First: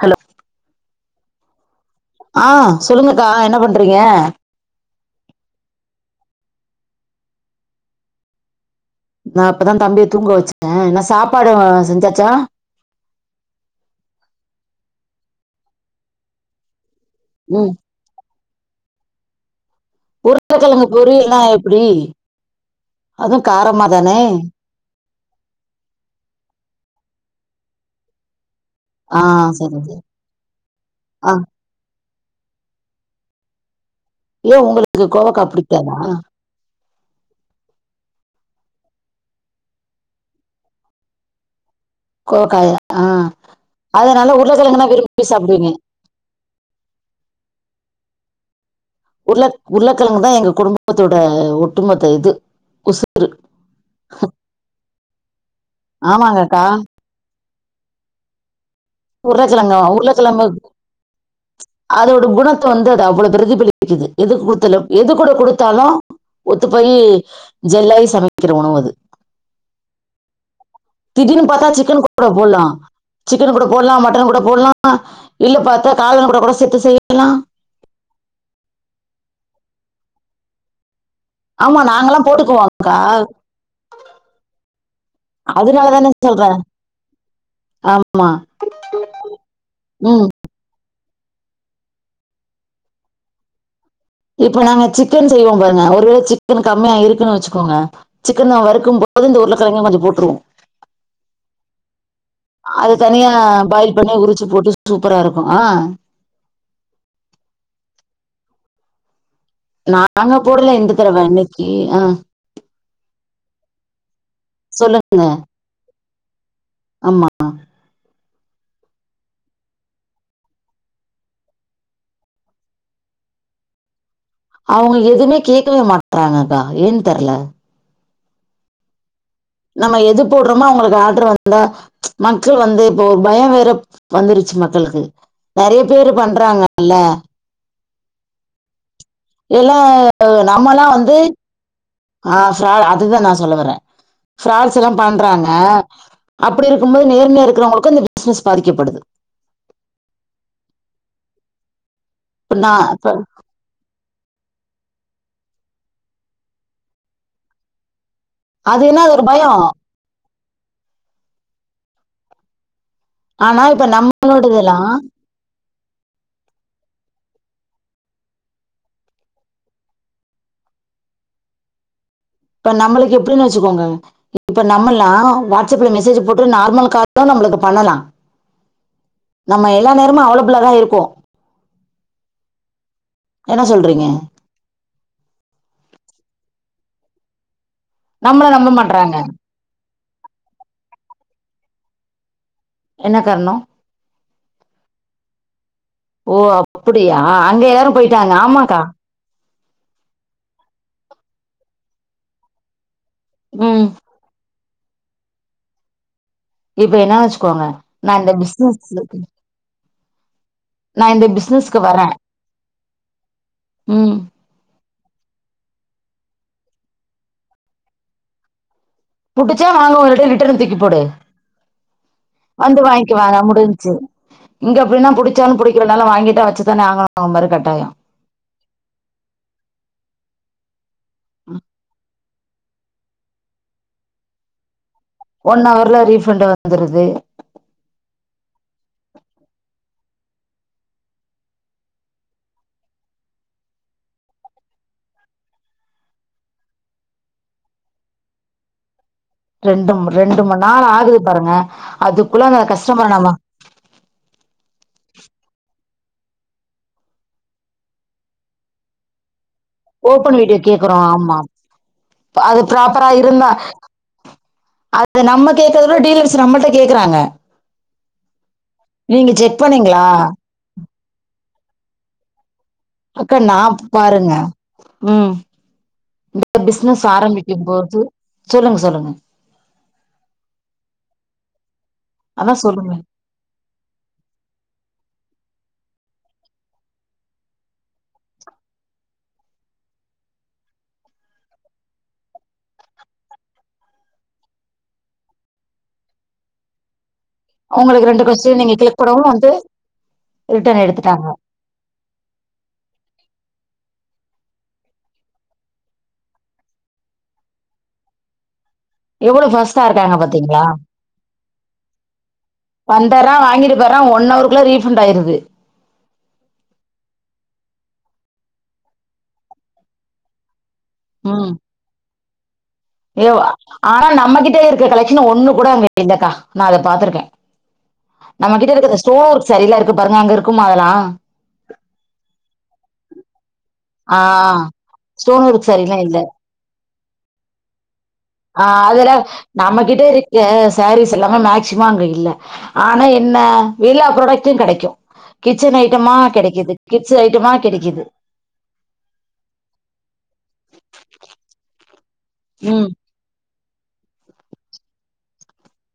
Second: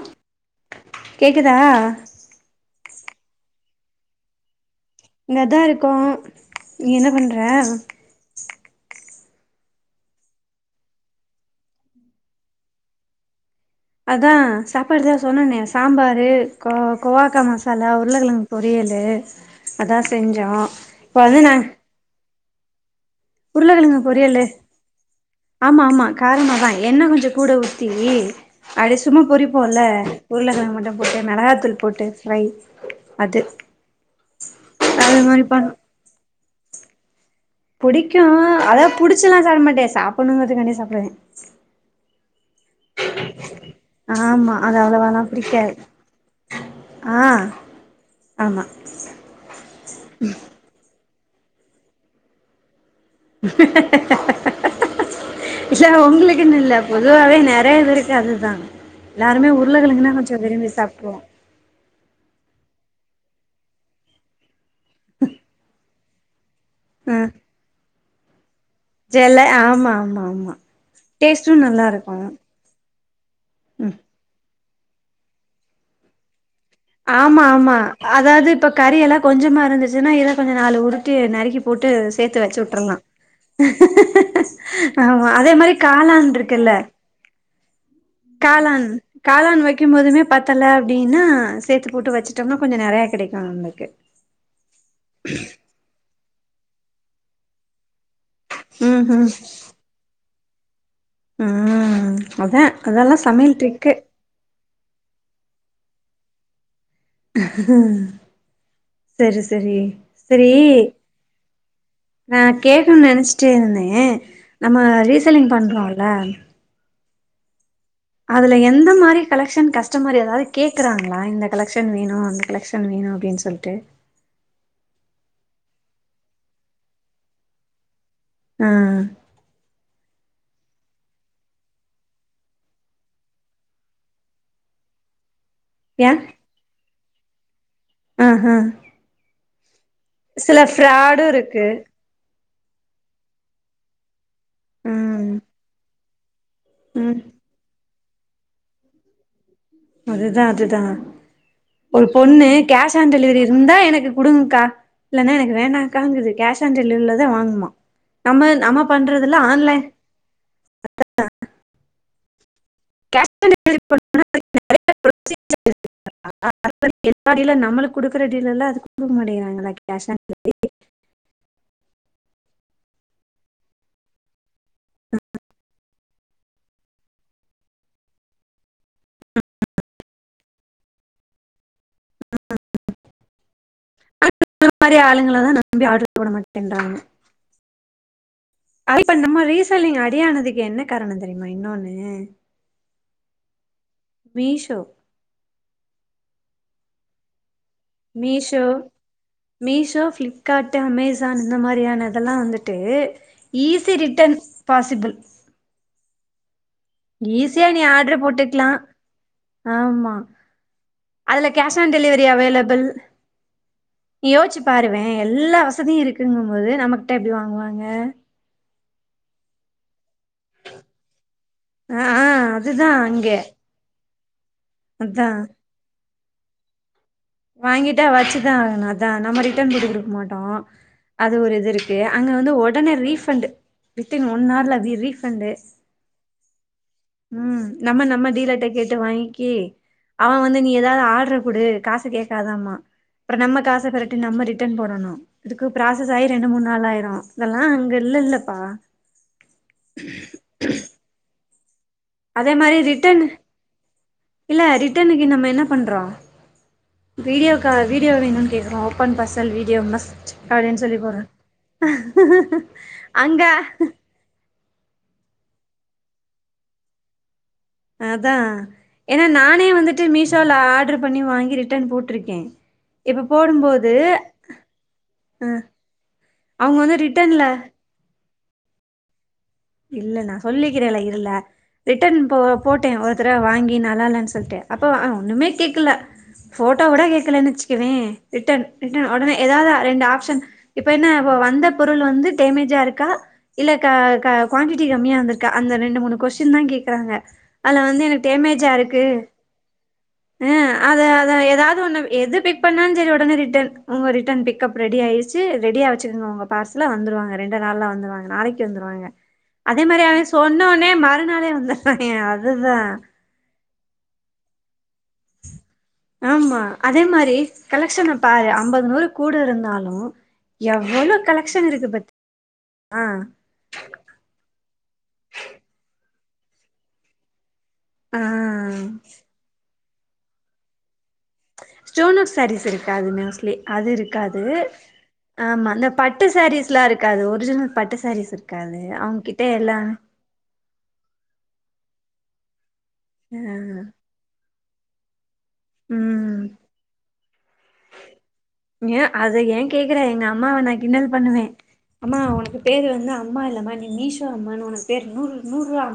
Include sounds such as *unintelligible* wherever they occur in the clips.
Hello கேக்குதா ஆ சொல்லுங்கக்கா என்ன பண்றீங்க இங்கதா இருக்கோ நீ என்ன பண்ற நா இப்பதா தம்பியை தூங்க வச்ச என்ன சாப்பாடு செஞ்சாச்சா அதா சாப்பாடு தா சொன்னேனே சாம்பாரு கோ கொவாக்கா் ம் மசாலா உருளைக்கிழங் பொரியலு அதான் செஞ்சோ உருளக்கெழங்கு இப்ப பொரியல்லா வந்து நா எப்டி அதுவு காரமா உருளைகிழங்கு தானே பொறியலு ஆமா ஆமா காரமாதா எண்ணெ கொஞ்ச கூட ஊத்தி அடி ஆ சும்மா சரி பொறிப்போம்ல சரி உருளைக்கிழங்கு மட்டு போட்டு ஆ மொளகாத்தூள் போட்டு ஃப்ரை அது ஏ உங்களுக்கு அது கோவக்கா மாரி பண் புடிக்காதா புடிக்கு அத புடிச்சுல்ல சாப்ட மாட்டே சாப்பிடணுங்கறதுக்காண்டி சாப்டுவே கோவக்காய ஆ அதனால ஆமா அது உருக்கிழங்குனா அவ்ளவாலா விரும்பி சாப்டுவீங்க புடிக்காது ஆ ஆமா உருள உருளக்கிழங்கு தா எங்க குடும்பத்தோட ஒட்டுமொத்த இது உசு இல்ல உங்களுக்குன்னு ஆமாங்கக்கா இல்ல பொதுவாவே நே நெறைய பேருக்கு அது தா உருளக்கிழங்க உருளக்கிழங்க சாப்ட்ருவோ அதோட குண வந்து அது அவ்ள பிரதிபலிக்குது எது குடுத்தாலு எது கூட குடுத்தாலு ஒத்து போயி ஜெல்லாயி சமை ஜெல்லாயி ஆமா ஆமா ஆமா திடீன் டேஸ்ட்டு பாத்தா நல்லா சிக்கன் இருக்கு கூட போட்லா சிக்கன் கூட போட்லா ம் மட்டன் கூட போட்லா இல்ல பாத்தா *unintelligible* கூட கூட சேர்த்து செய்யலாம் ஆமா ஆமா அதாது இப்ப கறியெல்லா கொஞ்சமா இருந்துச்சுன்னா இத கொஞ்ச நாலு உரு டி நறுக்கி ஆமா போட்டு நாங்கெல்லாம் சேத்து வச்சு உட்டுர்லா போட்டுக்குவோம்க்கா ஆமா அதே மாரி அதனால தானே காளான் சொல்றேன் இருக்குல்ல ஆமா காளான் காளான் வைக்கும் போதுமே ம் பத்தல ன்னா சேத்து போட்டு வச்சுட்டோம்னா கொஞ்ச நறைய கடைக்கு நம்மளுக்கு இப்ப நம்ம சிக்கன் செய்வோ பாருங்க ஒருவேல சிக்கன் கம்மியா இருக்குன்னு வச்சுக்கோங்க சிக்கன ம் ம் வறுக்கும்போது இந்த உருளக்கிழங்கயு கொஞ்ச போட்ருவோ ம் அதா அது அதெல்லா தனியா சமையல் ட்ரிக்கு பாயில் பண்ணி உரிச்சு போட்டு சூப்பரா இருக்கு ஆ செரி செரி நாங்க போடல இந்த தடவ இன்னைக்கு ஆ நான் கேட்கனு நினைச்சுட்டே இருந்தே நம்ம சொல்லுங்க ரீசேலிங் பண்றோல ஆமா அதுல எந்த மாரி கலெக்ஷன் கஷ்டமர் எதாவது கேக்குறாங்களா இந்த கலெக்ஷன் வேணு அந்த கலெக்ஷன் வேணு அப்டின் சொல்ட்டு அவங்க எதுமே கேக்கவே மாட்றாங்கக்கா ஏன்னு தெர்ல ம் ம் நம்ம எது போட்றோமோ அவங்களுக்கு ஆட்ரு வந்தா மக்கள் வந்து இப்ப ஒரு பய வேற வந்துருச்சு மக்களுக்கு நறைய பேரு ஏ பண்றாங்கல்ல ஆ ஆ ஆ சில நம்மல்லா வந்து ஃப்ராடு இருக்கு ஆ ஃப்ரா அதுதா நா சொல்ல வறே ஃப்ராட்ஸுல்லா ம் பண்றாங்க அப்டிருக்கும் போது ம் நேர்மையா இருக்கிறவங்களுக்கூ இந்த பிஸ்னஸ் பாதிக்கப்படுது அதுதா அதுதா ஒரு பொண்ணு இப்ப நான் கேஷ் இப்ப ஆன் டெலிவரி இந்தா எனக்கு உடுங்குக்கா இல்லனா எனக்கு வேணாக்காங்குது கேஷ் ஆன் டெலிவரில தா வாங்குமா நம்மள் நம்ம அது என்ன அது ஒரு பண்றதுல பயம் ஆன்லைன் கேஷ் ஆன் ஆனா இப்ப டெலிவரி நம்மளோடதெல்லா *inaudible* எல்லா டீலர் நம்மளுக்கு குடுக்குற டீலர்லா அது குடுக்க மாட்டிகிறாங்கல்ல கேஷ் ஆன் டெலிவரி இப்ப நம்மளுக்கு எப்டின் வச்சுக்கோங்க இப்ப நம்மல்லா வாட்ஸ்சப்ல மெஸ் சேஜ் போட்டு நார்மல் காலு நம்மளுக்கு பண்ணலா நம்ம எல்லா நேரமு அவ்ள வ்ளதா இருக்கூ *inaudible* சொல்றீங்க *inaudible* மாரி ஆளுங்கள தா நம்பி ஆடர் போட மாட்டேன்றாங்க நம்மள நம்ப ஐப்ப மாட்றாங்க நம்ம ரீசேலிங் அடியானதுக்கு என்ன காரண தெரியுமா இன்னொன்னு ம் என்ன கார்ணோ மீஷோ ஓ அப்பிடியா ஆ மீஷோ மீஷோ ஃப்ளிப்கார்ட்டு அமேசான் இந்த மாரியான அதெல்லா வந்துட்டு ம் ஈஸி ரிட்டன் பாசிபிள் இப்ப என்ன வச்சுக்கோங்க ஈஸியா நீ நா ஆடர் இந்த போட்டுக்கலா பிசினஸ் ஆமா நா இந்த அதுல கேஷ் பிசினஸ்க்கு ஆன் வரே டெலிவரி அவைலபிள் ம் நீ யோச்சு பாருவே எல்லா வசதியு இருக்குங்கும்போது நமக்ட்ட எப்டி வாங்குவாங்க புடிச்சா வாங்குவாங்க அப்டியே ரிட்டன்ன தூக்கி போடு ஆ ஆ வந்து அதுதா வாங்கிக்க அங்க வானா முடிஞ்ச்சி இங்க அப்டினா அதா புடிச்சாலு புடிக்கலனாலு வாங்கிட்டா வச்சு தானே ஆகணு மறு கட்டாயோ வாங்கிட்டா வச்சுதா ஆகணு நம்ம ரிட்டன் குடு குடுக்க மாட்டோ அது ஒரு இது இருக்கு அங்க வந்து ஒடனே ரீஃபண்டு வித் இன் ஒன் ஆர்ல ரிரீ ஃபண்டு ஒன் ஹவர்ல ரீஃபண்ட் வந்துருது நம்ம நம்ம டீலர்ட கேட்டு வாங்கிக்கி அவ வந்து நீ ஏதாவ்து ஆடர் குடு காசு கேக்காதாம்பா அப்ற நம்ம காச பெரட்டி நம்ம ரிட்டன் போடணு இதுக்கு ப்ராசஸ் ஆயி ரெண்டு மூண் நாள் ஆயிரு இதெல்லா அங்கல் இல்லல்லப்பா ரெண்டூ ரெண்டு மண் நாள் ஆகுது பாருங்க அதுக்குள்ள அதே அந்த மாரி கஸ்டமர் ரிட்டன் நம்ம இல்ல ரிட் டனுக்கு நம்ம என்ன பண்றோ வீடியோ கா வீடியோ வேணூன் கேக்குறோ ஓபன் பஸ் தல் வீடியோ மஸ்ட் ஓபன் வீடியோ அப்டின் கேக்குறோ சொல்லி போறோ ஆமா அங்க அதது நம்ம கேக்குறதோட டீலர்ஸ் நம்மட்ட கேக்குறாங்க அதா ஏனா நீங்க செக் நானே பண்ணீங்களா வந்துட்டு மீஷோல ஆடர் பண்ணி வாங்கி ரிட்டன் போட் ட்ருக்கே அக்கா நாப் பாருங்க ம் இந்த அவங்க வந்து பிஸ்னஸ் ரிட்டன்ல ஆரம்பிக்கும் போது சொல்லுங்க சொல்லுங்க இல்ல நா சொல்லிக்கிறேல இருல ரிட்டன் போ அதா போட்டே சொல்லுங்க ஒருத்தர வாங்கி நல்லால்லன் சொல்லிட்டு அப்ப ஆ ஒன்னுமே கேக்கல ஃபோட்டோ கூட கேக்க்கலன் வச்சுக்குவே ரிட்டன் ரிட்டன் ஒடனே எதாவ்து ரெண்டு ஆப்ஷன் இப்ப என்ன வ வந்த பொருள் வந்து டேமேஜா இருக்கா இல்ல க கா குவான்டிடி கம்மியா இந்துருக்கா அந்த ரெண்டு மூணு கொஸ்டின் தா கேக்றாங்க அத்ல வந்து உங்களுக்கு எனக்கு ரெண்டு கொஸ்டின் நீங்க கிளிக் டேமேஜாருக்கு கூடவு வந்து ம் ரிட்டர்ன் அதா எடுத்துட்டாங்க அதா ஏதாது ஒண்ணு எது பிக் பண்ணால் செரி ஒடனே ரிட்டன் உங்க ரிட்டன் பிக் கப் ரெடி ஆயிர்ச்சு ரெடியா வச்சுக்கங்க உங்க பார்சல வந்துருவாங்க ரெண்டு நாள்ல வந்துருவாங்க நாளைக்கு வந்துருவாங்க எவ்வளவு அதே ஃபாஸ்ட்டா மாரி இருக்காங்க அவ பாத்தீங்களா சொன்னோனே மறுநாளே வந்துராய்ங்க அதுதா வற ஒன் அவருக்குள்ள ரீட் ஆமா அதே மாரி கலெக்ஷன் பாரு ஐம்பது நூறு கூடு இருந்தாலு எவ்வளவு கலெக்ஷன் இருக்கு பத்தி ஏ ஆனா நம்மகிட்ட இருக்க கலெக்ஷன் ஒண்ணு கூட அங்க இல்லக்கா நான் அதை பாத்துருக்கே ஆ நம்மகிட்ட இருக்கற ஸ்டோன் ஒர்க் சரியிலாம் இருக்கு பாருங்க அங்க இருக்குமா அதெல்லா ஸ்டோன் ஒர்க் சரிஸ் இருக்காது மோஸ்லி அது ஆ இருக்காது ஸ்டோன் ஒர்க் ஆமா அந்த சாரீலா இல்ல பட்டை சாரீஸ்லாம் இருக்காது ஒரிஜினல் பட்டை சாரீஸ் இருக்கு ஆ அதுல நம்மகிட்ட இருக்க சாரீஸ் எல்லாமே மேக்சிமம் அங்க இல்ல ஆனா ஆ என்ன வழா ப்ராடக்ட்டும் கிடைக்கு கிச்சன் ஐட்டமா ம் கிடைக்குது கிச்ச கமா கிடைக்குது ஏ அத ஏன் கேக்குறன் எங்க அம்மாவை நான் கிண்டல் பண்ணுவே அம்மா உனக்கு பேரு ம் வந்து அம்மா இல்லம்மா நீ மீஷோ அம்மனு உனக்கு பேரு நூறு நூறுபா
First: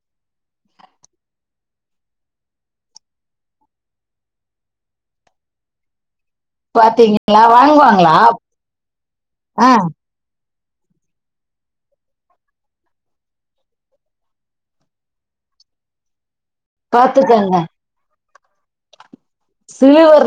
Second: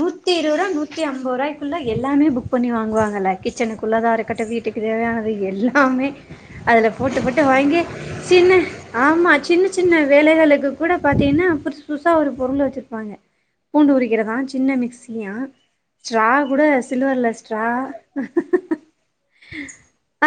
நூத்தி இருபதுரூபா நூத்திஐம்பது ரூபாய்க்குள்ள எல்லாமே புக் பண்ணி வாங்குவாங்கல்ல கிச்சனுக்குள்ளதா இருக்கட்ட வீட்டுக்கு தேவையானது எல்லாமே அதுல போட்டு போட்டு பாத்தீங்களா வாங்கி வாங்குவாங்களா? சின்ன ஆமா சின்ன ஆ சின்ன வேலைகளுக்கு கூட பாத்தீங்கன்னா புது புதுசா ஒரு பொருள் வச்சிருப்பாங்க பூண்டு உரிக்கிறதா சின்ன மிக்சிய கூட சில்வர் பாத்துக்கங்க. லஸ்ட்ரா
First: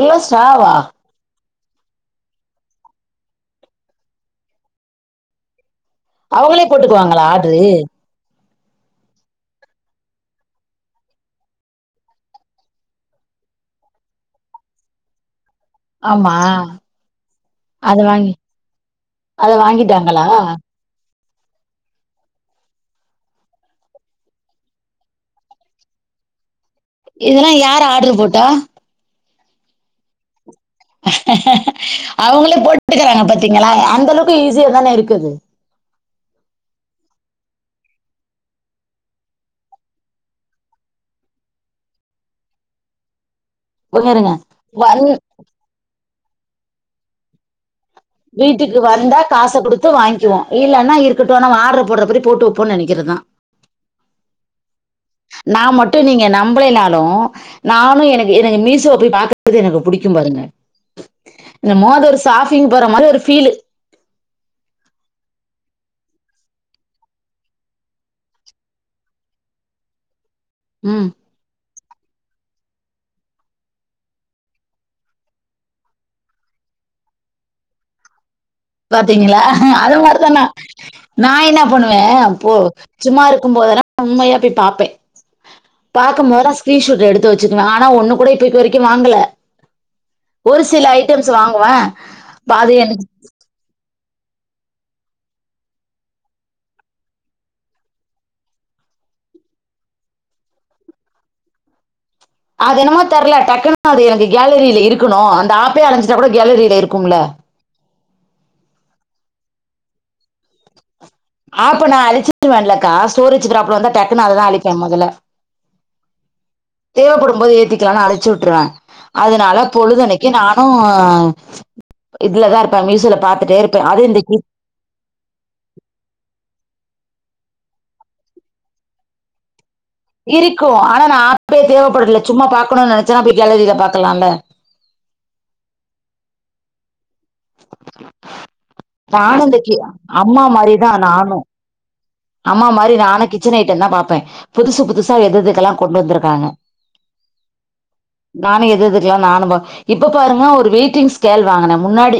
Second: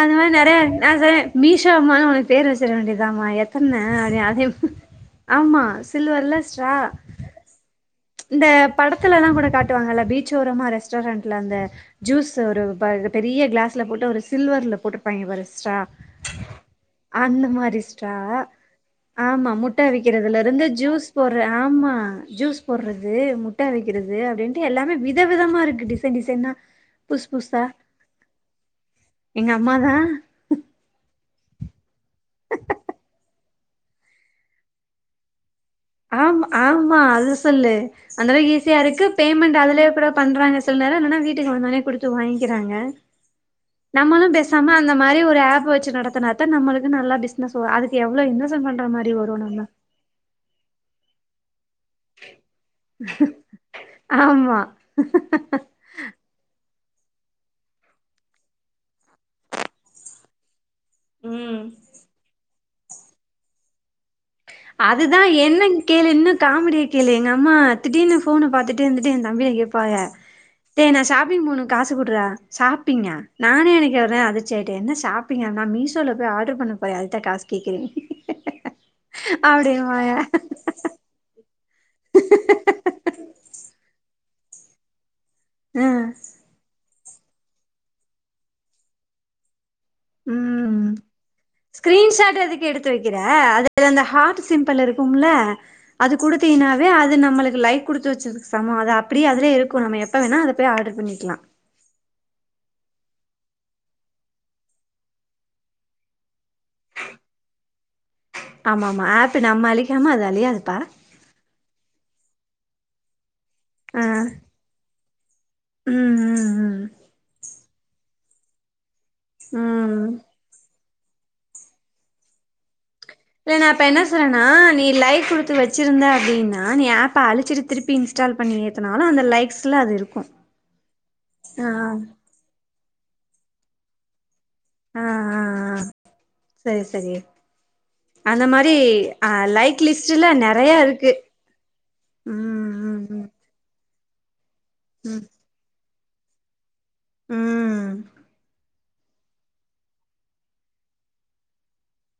அந்த மாதிரி நிறைய ஸ்ட்ராவா? இருக்கு மீஷா அம்மனு உனக்கு பேர் வச்சிட வேண்டியதம்மா எத்தனை அப்ப அதே ஆமா சில்வர்ல அவங்களே ஸ்ட்ரா போட்டுக்குவாங்களா ஆடு இந்த படத்துலல்லாம் கூட காட்டுவாங்கல்ல பீச்சஓரமா ரெஸ்டாரண்டட்ல அந்த ஜூஸ் ஒரு பெரிய பெரிய கிளாஸ்ல போட்டு ஒரு சில்வர்ல போட்டுஇருப்பாங்க பாரு ஸரா ஆமா. அந்த மாதிரி அத ஸ்டரா வாங்கி ஆமா அத முட்டை வாங்கிட்டாங்களா? விக்கிறதுல இருந்து ஜூஸ் போடுற ஆமா ஜூஸ் போடுறது முட்டா வைக்கிறது அப்படின்ட்டு எல்லாமே வித விதமா இருக்கு டிசைன் டிசைனா புதுசு இதெல்லா புதுசா யார் ஆர்டரு போட்டா எங்க அம்மாதா அவங்களே போட்டுக்கறாங்க பாத்தீங்களா அந்த அளவுக்கு ஈஸியா தானே இருக்குது ஆ ஆமா அது சொல்லு அந்த அளவுக்கு ஈஸியா இருக்கு பேமெண்ட் அதுலயே கூட பண்றாங்க சொல்லு வேறது இல்லனா வீட்டுக்கு வந்தானே குடுத்து வாங்கிக்கிறாங்க இருங்க இருங்க. நம்மளும் பேசாம அந்த வந் மாதிரி ஒரு ஆப் வச்சு நடத்தனாத்தான் நம்மளுக்கு நல்லா பிசினஸ் வரும் அதுக்கு எவ்ளோ இன்வெஸ்ட்மெண்ட் வீட்டுக்கு பண்ற மாரி வந்தா வரு காசை நம்ம கொடுத்து வாங்கிவோ இல்லன்னா இருக்கட்டும்னா ஆடுற போடபடி போட்டு வைப்போம்ன்னனு நினைக்கிறதா ஆமா நான் மட்டு நீங்க நம்மளல்ல நானும் எனக்கு எனக்கு மீஷோ போய் பாக்கறது எனக்கு பிடிக்கும் பாருங்க ம் இந்தமோது ஒரு சாபிங் போற மாரி ஒரு பீலு அதுதா என்ன கேளு இன்னு காமெடிய கேளு எங்க அம்மா திடீனு போனை பார்த்துட்டு இருந்துட்டு என் தம்பி *inaudible* டேய் நான் ம் ஷாப்பிங் போணு காசு குடுற சாப்பிங்கா நானே எனக்கு வறன் அதிர்ச்சி ஆயிட்டே என்ன ஷாப்பிங்கனா மீசோல போய் ஆர்டர் பண்ண போறேன் அது காச கேக்குறே பாத்தீங்களா அது மாரிதா நா நா என்ன பண்ணுவே அப்போ சும்மா இருக்கும் போதெல்லா உண்மையா போய் பாப்பே ஆ பாக்கபோதால ஸ்கிரீன்ஷூட் எடுத்து வச்சுக்குவே ஆனா ஒன்னு கூட இப்பக்கு வரைக்கு வாங்கல ஒரு ம் சில ஐட்டம்ஸ் வாங்குவே ஸ்கிரீன்ஷாட் எதுக்கு அது எடுத்து எனக்கு வைக்கிற அதுல அந்த ஹார்ட் சிம்பிள் இருக்கும்ல அது குடுத்தீங்கனாவே அது நம்மளுக்கு லைக் கொடுத்து வச்சதுக்கு சமம் அத அப்ப அப்படி அததுலே இருக்கு நம்ம எப்ப வேண அதை போய் ஆர்டர் பண்ணிக்கலா *inaudible* அது என்னமோ தெரியல டக்குன்னு அது எனக்கு கேலரியில இருக்கணு அந்த ஆப்பே அழைஞ்சிட்டா கூட கேலரியில இருக்கும்ல ஆமா ஆமா ஆப்ப நம்ம அழிக்காம அது அழியாது அப்ப நான் அழிச்சிட்டுவேன்லக்கா ஸ்டோரேஜ் ப்ராப்ளம் அப்புற வந்தா ஆ டக்கு நா அதைதா அழிப்பே முதல ம் ம் தேவப்படும்போது ஏத்திக்கலானு அழிச்சுட்ருவே அதுனால ம் பொழுதன்னைக்கு நானு ஆ இதுலதா இருப்பே மில்ஸ் இல்ல நா இப்ப என்ன சொன்னனா நீ லைக் குடுத்து வெச்சிருந்த அப்டின் னா நீ ஏப்ப அழிச்சிட்டு திருப்பி இன்ஸ்டால் பண்ணி ஏத்துனாலு அந்த லைக்ஸ் இருக்கு ஆனா நா ஆப்பே ஆ தேவப்படல சும்மா பாக்கணுன் நெனச்சேன்னா போய் கேலரில பாக்கலால்ல ஆ ஆ ஆ செரி செரி அந்த மாரி அ நானும் இந்த லைக் கி- லிஸ்ட்டுல அம்மா மாதிரி நெறையா தான் இருக்கு நானும் அம்மா ம் மாரி நானு ம் கிச்சன் ஐட்டந்தா பாப் பே புதுசு புதுசா ம் எதெதுக்கெல்லா கொண்டு வந்திருக்காங்க ம் நானு எதெதுக் கெல்லா நானு போ இப்ப பாருங்க ஒரு வெயிட்டிங் ஸ்கேல் வாங்கனே முன்னாடி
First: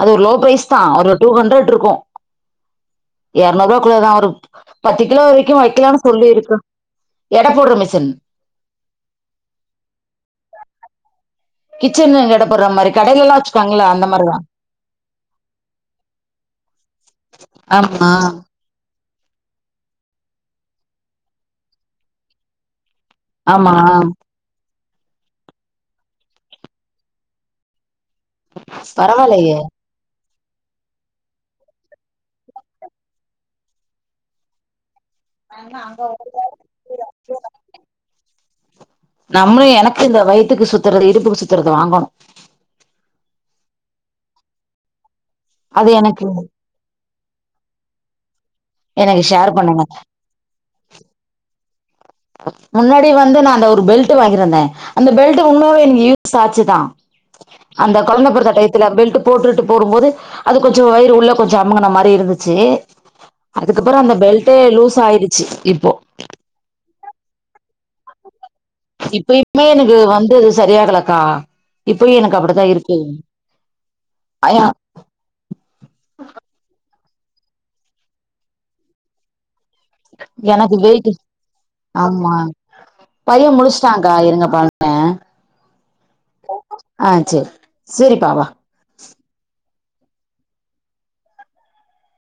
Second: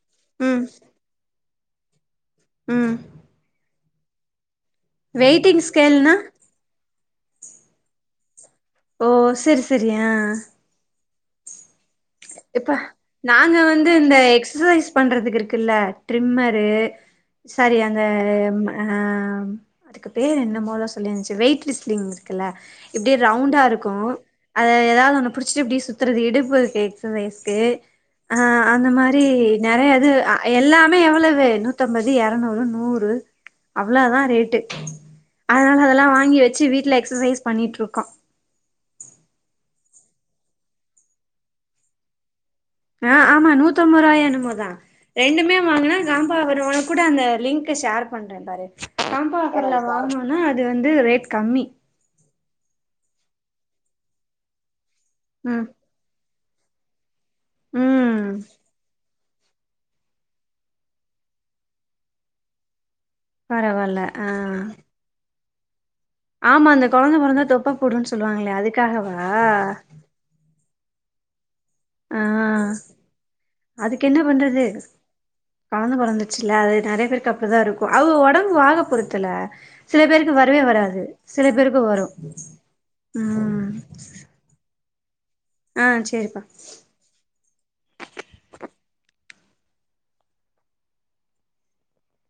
அது ஒரு லோ ம் ம் ப்ரைஸ் தா ஒரு டூ ஹண்ட்ரட்ட்ருக்கு ம் குள்ள தா ஒரு பத்து கிலோ வரைக்கு வெயிட்டிங் வெக்கலானு ஸ்கேல்னா சொல்லிருக்கு எட போட்ற மிசின் ஓ செரி செரி ஆ கிச்சன் எடை போடுற இப்பா மாதிரி கடையில எல்லாம் நாங்க வச்சுக்காங்களா வந்து அந்த இந்த மாதிரிதான் எக்ஸசைஸ் பண்றதுக்கு இருக்குல்ல ட்ரிம்மரு சாரி அந்த ஆமா ம் அ அம் அதுக்கு பேர் என்னமோதா சொல்லிர்ந்ச்சு வெயிட்லிஸ்ட் லிங் இருக்குல்ல இப்டி ரவுண்டா ஆமா இருக்கு அத எதாவ்து ஒன்ன பிடிச்சிட்டு இப்டி சுத்தறது இடுப்பு எக்ஸ் *unintelligible* ரைஸ்க்கு ஆ அந்த மாரி பரவாயில்லையே ஞானு அது அ எல்லாமே எவ்ளவு நூத்தம்பது, எரநூறு, நூறு அவ்ளோ தா ரேட்டு அதனால அதெல்லா வாங்கி வச்சு வீட்ல எக்ஸசைஸ் பண்ணிட்ருக்கோ நம்முளு எனக்கு இந்த வயித்துக்கு சுத்தறது இடுப்புக்கு சுத்தறது வாங்கனு ஆ ஆமா நூத்தம்பர்ருவாய் என்னமோ தா ரெண்டுமே அது வாங்குனே எனக்கு காம்பா ஆஃபர் ஒனக்கூட அந்த லிங்க்க ஷேர் பண்ற பாரு எனக்கு காம்பா ஷேர் ஆஃபர்ல பண்ணுங்க வாங்னோன்னா அது வந்து ரேட் கம்மி முன்னாடி வந்து நா அந்த ஒரு பெல்ட்டு வாங்கிருந்தே அந்த பெல்ட்டு ம் ரொம்பவே எனக்கு யூ ஸ் ஆச்சு தா அந்த ம் கொழந்த பொறந்த டைத்துல பெல்ட்டு போட்டுட்டு போரும்போது அது கொஞ்சோ வயிறு உள்ள கொஞ்சோ அமுங்கன மாரி இருந்துச்சு அதுக்கப்றோ பரவால்ல அந்த ஆ பெல்ட்டே லூஸ் ஆயிடிச்சி இப்போ ஆமா அந்த கொழந்த பொறந்தா தொப்ப போடுன்னு சொல்லுவாங்களே அதுக்காகவா இப்பயுமே எனக்கு வந்தது சரியாகலக்கா இப்பயு எனக் அப்பிடி தா இருக்கு அதுக்கென்ன பண்றது? அயா கொழந்த பொறந்துர்ச்சில்ல அது நெறைய பேருக் கு அப்டிதா இருக்கு அவுக ஒடம்பு வாக பொறுத்துல்ல சில பேருக்கு வரவே எனக்கு வராது வெயிட்டு சில பேருக்கு வரு ஆமா ம் ஆ ஆ சேரிப்பா ஆ செரி சேரிப்பாவா